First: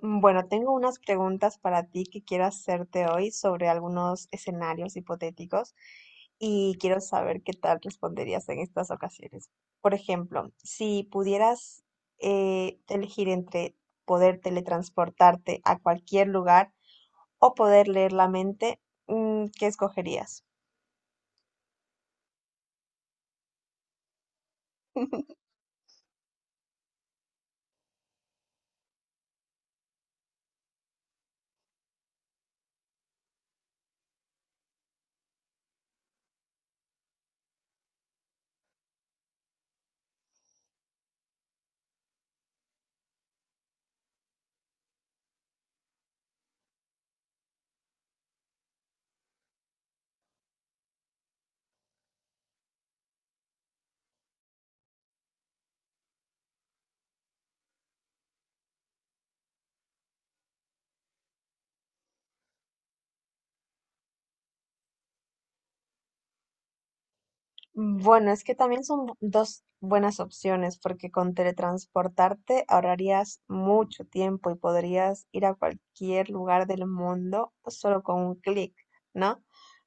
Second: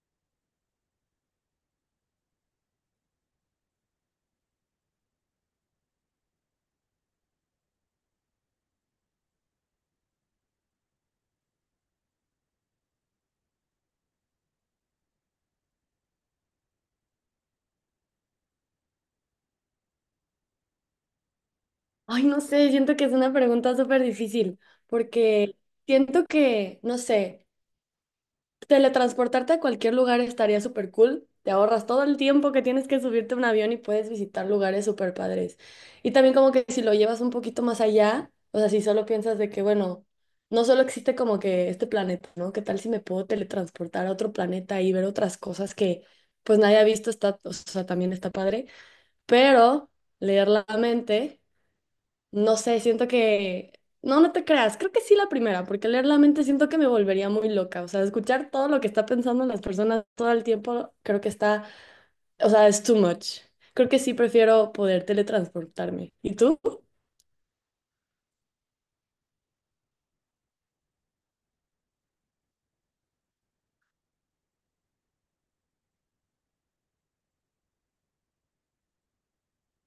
Bueno, tengo unas preguntas para ti que quiero hacerte hoy sobre algunos escenarios hipotéticos y quiero saber qué tal responderías en estas ocasiones. Por ejemplo, si pudieras elegir entre poder teletransportarte a cualquier lugar o poder leer la mente, ¿qué escogerías? Ay, no sé, siento que es una pregunta súper difícil, porque siento que, no sé, teletransportarte a cualquier lugar estaría súper cool. Te ahorras todo el tiempo que tienes que subirte a un avión y puedes visitar lugares súper padres. Y también como que si lo llevas un poquito más allá, o sea, si solo piensas de que, bueno, no solo existe como que este planeta, ¿no? ¿Qué tal si me puedo teletransportar a otro planeta y ver otras cosas que pues nadie ha visto? Está, o sea, también está padre, pero leer la mente. No sé, siento que... No, no te creas, creo que sí la primera, porque leer la mente siento que me volvería muy loca. O sea, escuchar todo lo que está pensando las personas todo el tiempo, creo que está... O sea, es too much. Creo que sí prefiero poder teletransportarme. ¿Y tú? Bueno, es que también son dos buenas opciones porque con teletransportarte ahorrarías mucho tiempo y podrías ir a cualquier lugar del mundo solo con un clic, ¿no?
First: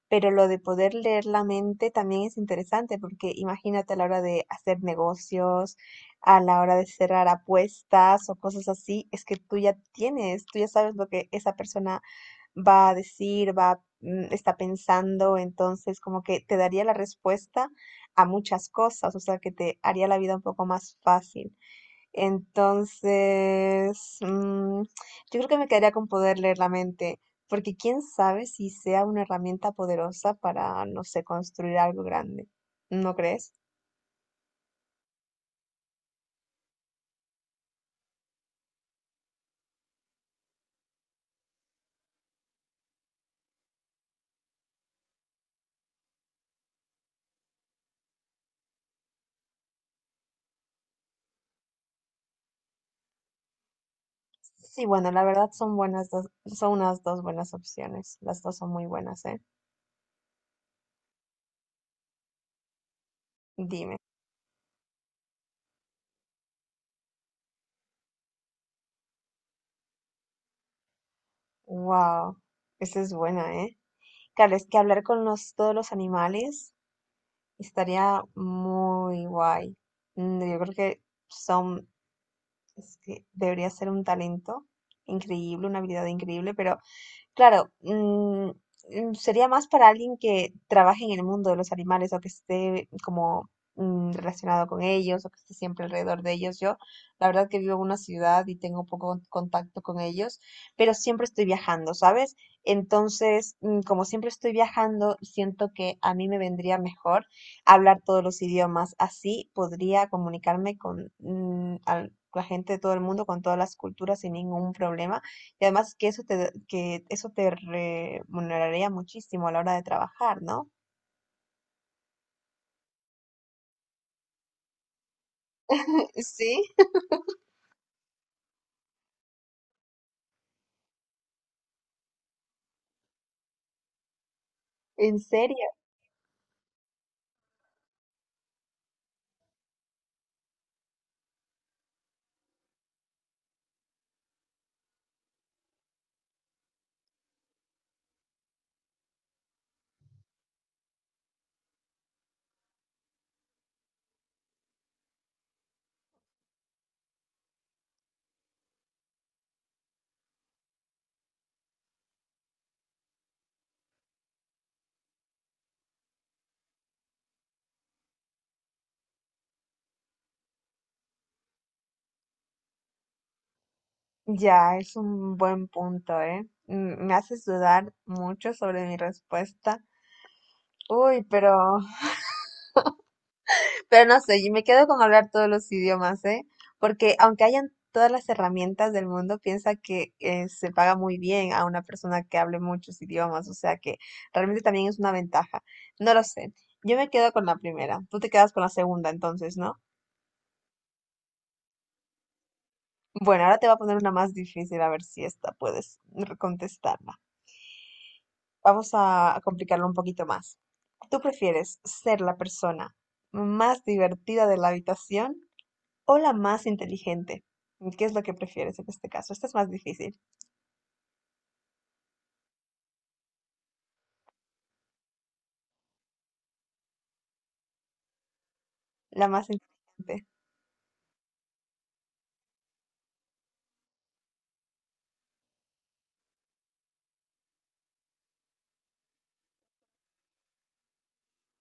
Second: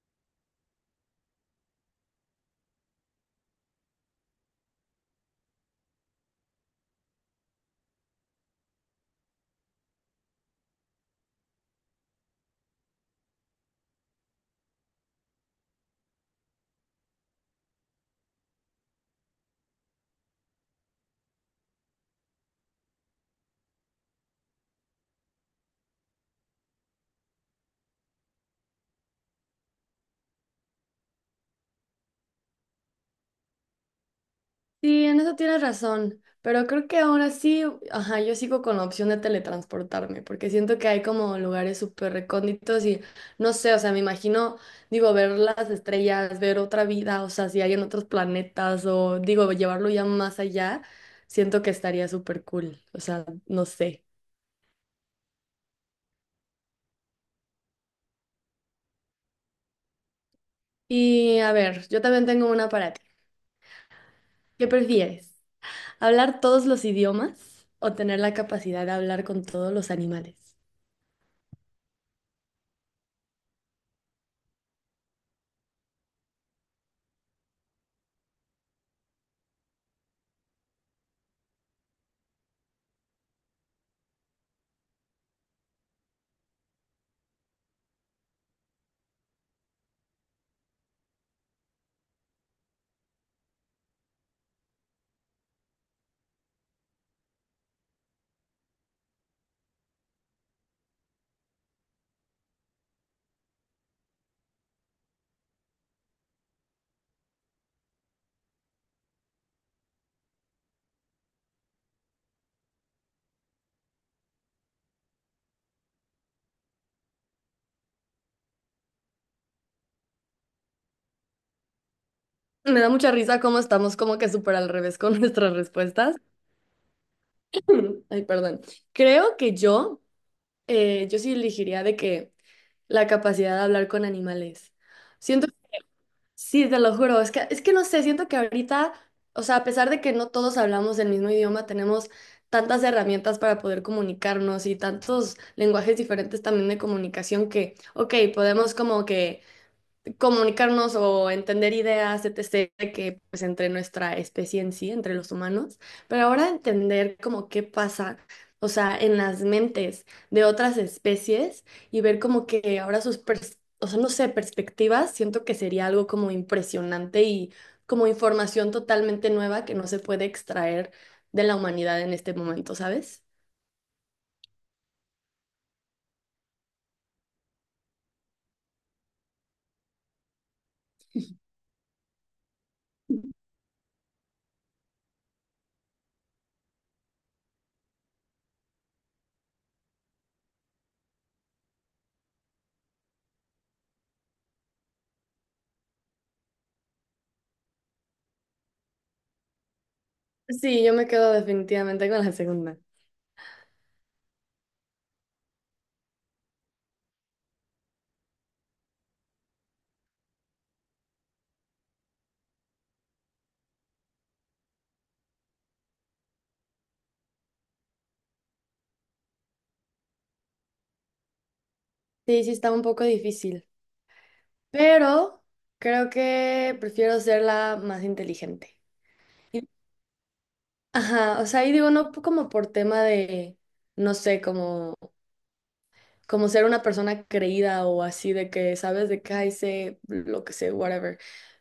Pero lo de poder leer la mente también es interesante porque imagínate a la hora de hacer negocios, a la hora de cerrar apuestas o cosas así, es que tú ya sabes lo que esa persona va a decir, va, mm, está pensando, entonces como que te daría la respuesta a muchas cosas, o sea, que te haría la vida un poco más fácil. Entonces, yo creo que me quedaría con poder leer la mente, porque quién sabe si sea una herramienta poderosa para, no sé, construir algo grande. ¿No crees? Sí, en eso tienes razón, pero creo que ahora sí, ajá, yo sigo con la opción de teletransportarme, porque siento que hay como lugares súper recónditos y no sé, o sea, me imagino, digo, ver las estrellas, ver otra vida, o sea, si hay en otros planetas o digo, llevarlo ya más allá, siento que estaría súper cool, o sea, no sé. Sí, bueno, la verdad son buenas dos, son unas dos buenas opciones. Las dos son muy buenas, ¿eh? Y a ver, yo también tengo una para ti. Dime. ¿Qué prefieres? ¿Hablar todos los idiomas o tener la capacidad de hablar con todos los animales? Wow, esa es buena, ¿eh? Claro, es que todos los animales. Estaría muy guay. Yo creo que son, es que debería ser un talento increíble, una habilidad increíble, pero claro, sería más para alguien que trabaje en el mundo de los animales o que esté como relacionado con ellos o que esté siempre alrededor de ellos. Yo, la verdad que vivo en una ciudad y tengo poco contacto con ellos, pero siempre estoy viajando, ¿sabes? Entonces, como siempre estoy viajando, siento que a mí me vendría mejor hablar todos los idiomas. Así podría comunicarme con la gente de todo el mundo, con todas las culturas sin ningún problema y además que eso te remuneraría muchísimo a la hora de trabajar, ¿no? Me da mucha risa cómo estamos como que súper al revés con nuestras respuestas. Sí, Ay, perdón. Creo que yo, yo sí elegiría de que la capacidad de hablar con animales. ¿en Siento, serio? sí, te lo juro, es que no sé, siento que ahorita, o sea, a pesar de que no todos hablamos el mismo idioma, tenemos tantas herramientas para poder comunicarnos y tantos lenguajes diferentes también de comunicación que, ok, podemos como que comunicarnos o entender ideas, etc., que pues entre nuestra especie en sí, entre los humanos, pero ahora entender como qué pasa, o sea, en las mentes de otras especies y ver como que ahora sus, o sea, no sé, perspectivas, siento que sería algo como impresionante y como información totalmente nueva que no se puede extraer de la humanidad en este momento, ¿sabes? Ya, es un buen punto, ¿eh? Me haces dudar mucho sobre mi respuesta. Uy, pero no sé, yo me quedo con hablar todos los idiomas, ¿eh? Porque aunque hayan todas las herramientas del mundo, piensa que se paga muy bien a una persona que hable muchos idiomas, o sea que realmente también es una ventaja. No lo sé. Yo me quedo con la primera. Tú te quedas con la segunda, entonces, ¿no? Sí, yo me quedo definitivamente con la segunda. Bueno, ahora te voy a poner una más difícil, a ver si esta puedes contestarla. Vamos a complicarlo un poquito más. ¿Tú prefieres ser la persona más divertida de la habitación o la más inteligente? ¿Qué es lo que prefieres en este caso? Esta es más difícil. Sí, sí, está un poco difícil, pero creo que prefiero ser la más inteligente. La más Y- inteligente. Ajá, o sea, y digo, no p- como por tema de, no sé, como, como ser una persona creída o así de que sabes de que ay, sé lo que sé, whatever.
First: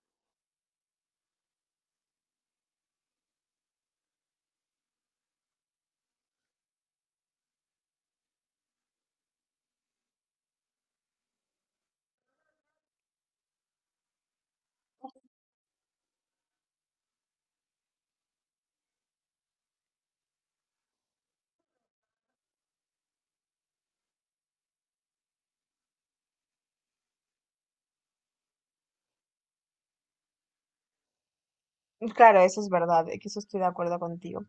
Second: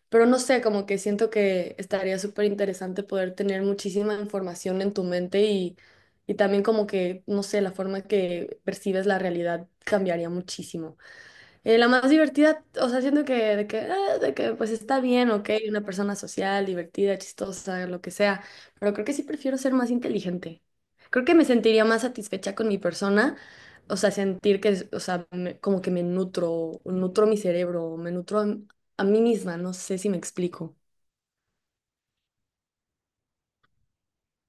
Pero no sé, como que siento que estaría súper interesante poder tener muchísima información en tu mente y también como que, no sé, la forma que percibes la realidad cambiaría muchísimo. La más divertida, o sea, siento que, de que, ah, de que pues está bien, ok, una persona social, divertida, chistosa, lo que sea, pero creo que sí prefiero ser más inteligente. Creo que me sentiría más satisfecha con mi persona, o sea, sentir que, o sea, como que me nutro, nutro mi cerebro, me nutro a mí misma, no sé si me explico. Claro, eso es verdad, que eso estoy de acuerdo contigo.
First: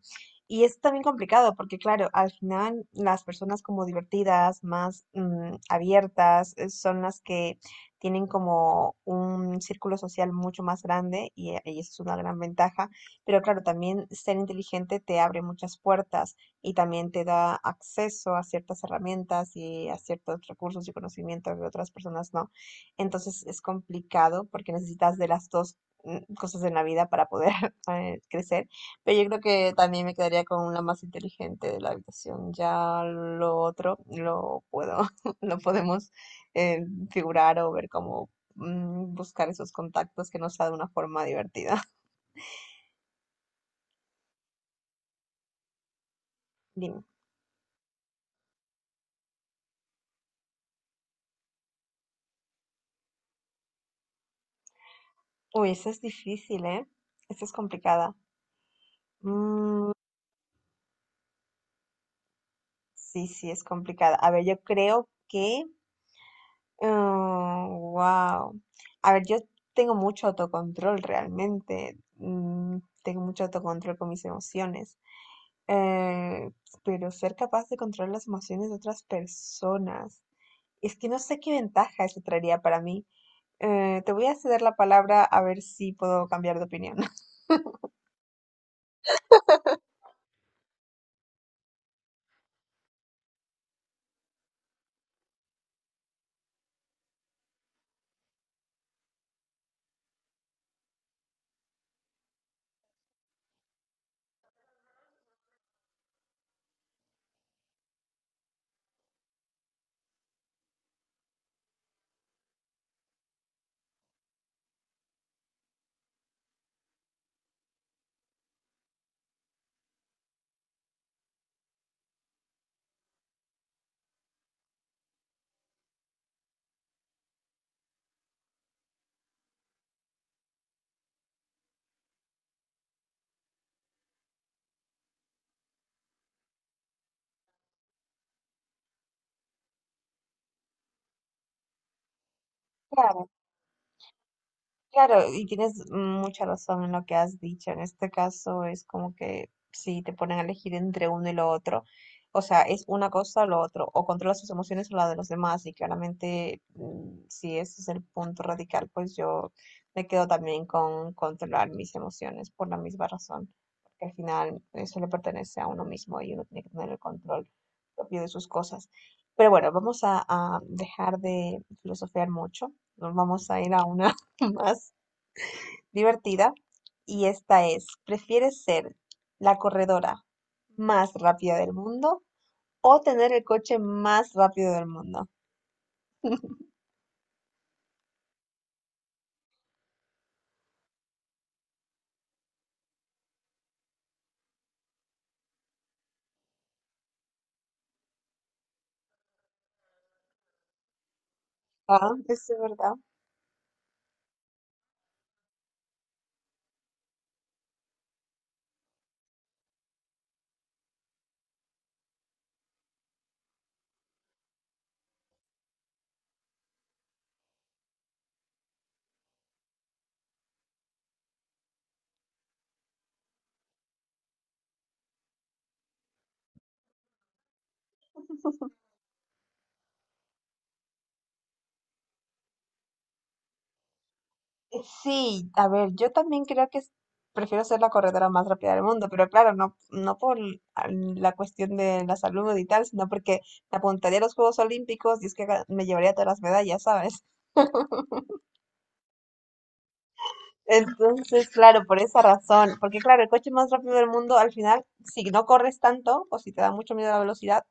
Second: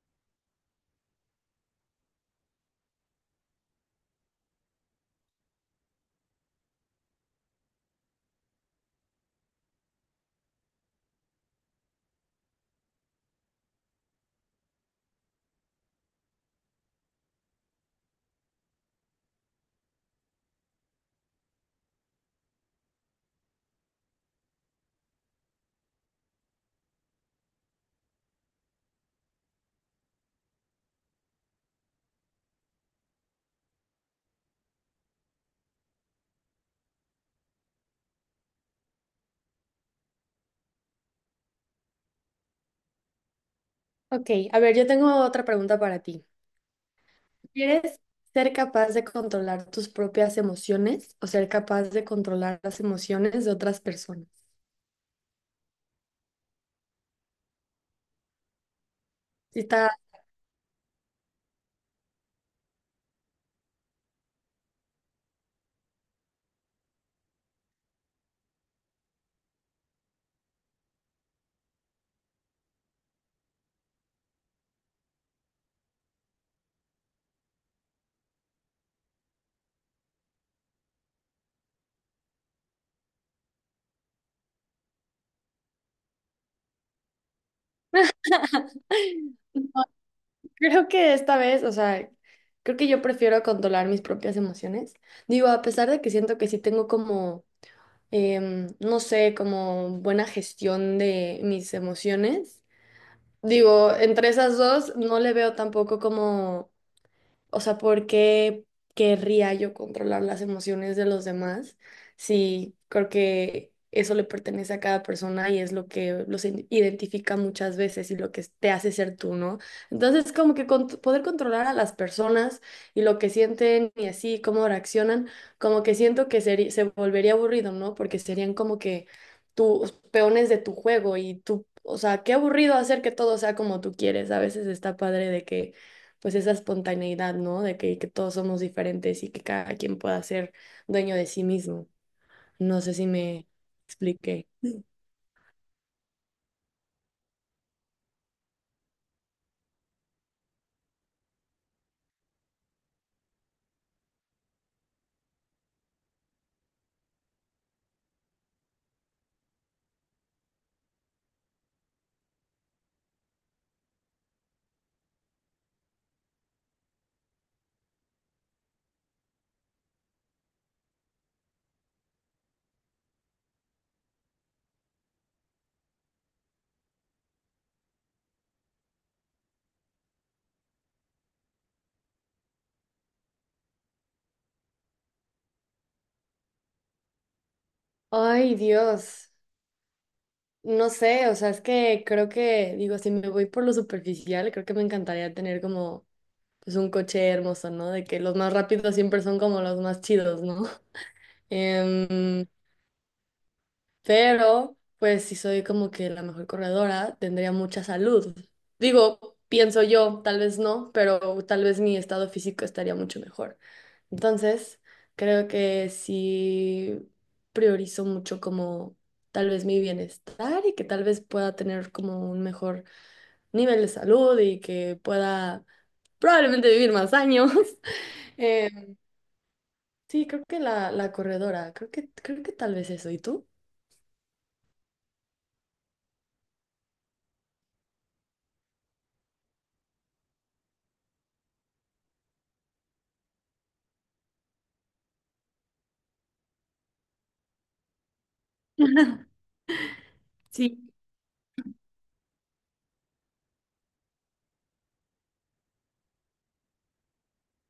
Y es también complicado porque, claro, al final las personas como divertidas, más abiertas, son las que tienen como un círculo social mucho más grande y eso es una gran ventaja. Pero claro, también ser inteligente te abre muchas puertas y también te da acceso a ciertas herramientas y a ciertos recursos y conocimientos que otras personas no. Entonces es complicado porque necesitas de las dos cosas en la vida para poder crecer, pero yo creo que también me quedaría con la más inteligente de la habitación. Ya lo otro lo puedo, lo podemos eh, figurar o ver cómo buscar esos contactos que nos da de una forma divertida. Ok, a ver, yo tengo otra pregunta para ti. Dime. ¿Quieres ser capaz de controlar tus propias emociones o ser capaz de controlar las emociones de otras personas? Uy, esa es difícil, ¿eh? Esa es complicada. Sí Mm, está. sí, sí, es complicada. A ver, yo creo que wow. A ver, yo tengo mucho autocontrol realmente. Tengo mucho autocontrol con mis emociones. eh, pero ser capaz de controlar las emociones de otras personas, es que no sé qué ventaja eso traería para mí. Te voy a ceder la palabra a ver si puedo cambiar de opinión. Creo que esta vez, o sea, creo que yo prefiero controlar mis propias emociones. Digo, a pesar de que siento que sí tengo como, no sé, como buena gestión de mis emociones. Digo, entre esas dos no le veo tampoco como, o sea, ¿por qué querría yo controlar las emociones de los demás? Sí, creo que eso le pertenece a cada persona y es lo que los identifica muchas veces y lo que te hace ser tú, ¿no? Entonces, como que poder controlar a las personas y lo que sienten y así, cómo reaccionan, como que siento que se volvería aburrido, ¿no? Porque serían como que tus peones de tu juego y tú, o sea, qué aburrido hacer que todo sea como tú quieres. A veces está padre de que pues esa espontaneidad, ¿no? De que todos somos diferentes y que cada quien pueda ser dueño de sí mismo. No sé si me expliqué. Claro, y tienes mucha razón en lo que has dicho. En este caso es como que si te ponen a elegir entre uno y lo otro, o sea, es una cosa o lo otro, o controlas tus emociones o la de los demás, y claramente si ese es el punto radical, pues yo me quedo también con controlar mis emociones por la misma razón, porque al final eso le pertenece a uno mismo y uno tiene que tener el control propio de sus cosas. Pero bueno, a dejar de filosofear mucho, nos vamos a ir a una más divertida y esta es, ¿prefieres ser la corredora más rápida del mundo o tener el coche más rápido del mundo? Ay, Dios. No sé, o sea, es que creo que, digo, si me voy por lo superficial, creo que me encantaría tener como, pues, un coche hermoso, ¿no? De que los más rápidos siempre son como los más chidos, ¿no? Ah, Em, eso es verdad. Pero, pues, si soy como que la mejor corredora, tendría mucha salud. Digo, pienso yo, tal vez no, pero tal vez mi estado físico estaría mucho mejor. Entonces, creo que sí priorizo mucho como tal vez mi bienestar y que tal vez pueda tener como un mejor nivel de salud y que pueda probablemente vivir más años. Eh, sí, creo que la corredora, creo que tal vez eso. ¿Y tú? Sí, a ver, yo también creo que prefiero ser la corredora más rápida del mundo, pero claro, no por la cuestión de la salud y tal, sino porque me apuntaría a los Juegos Olímpicos y es que me llevaría todas las medallas, ¿sabes? Sí. Entonces, claro, por esa razón, porque claro, el coche más rápido del mundo, al final, si no corres tanto o si te da mucho miedo la velocidad,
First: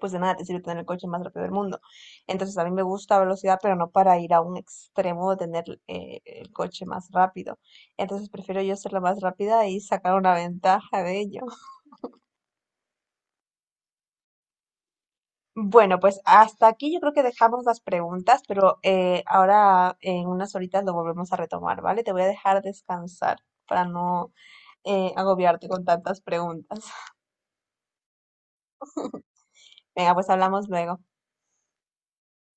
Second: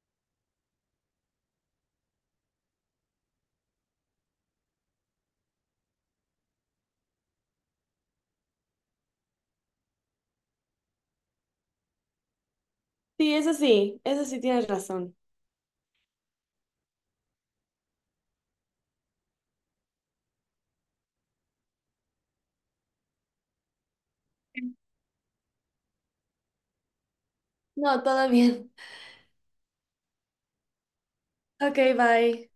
pues de nada te sirve tener el coche más rápido del mundo. Entonces, a mí me gusta velocidad, pero no para ir a un extremo de tener el coche más rápido. Entonces, prefiero yo ser la más rápida y sacar una ventaja de ello. Sí, eso sí, eso sí tienes razón. Bueno, pues hasta aquí yo creo que dejamos las preguntas, pero ahora en unas horitas lo volvemos a retomar, ¿vale? Te voy a dejar descansar para no agobiarte con tantas preguntas. No, todo bien. Venga, pues hablamos luego. Ok, bye.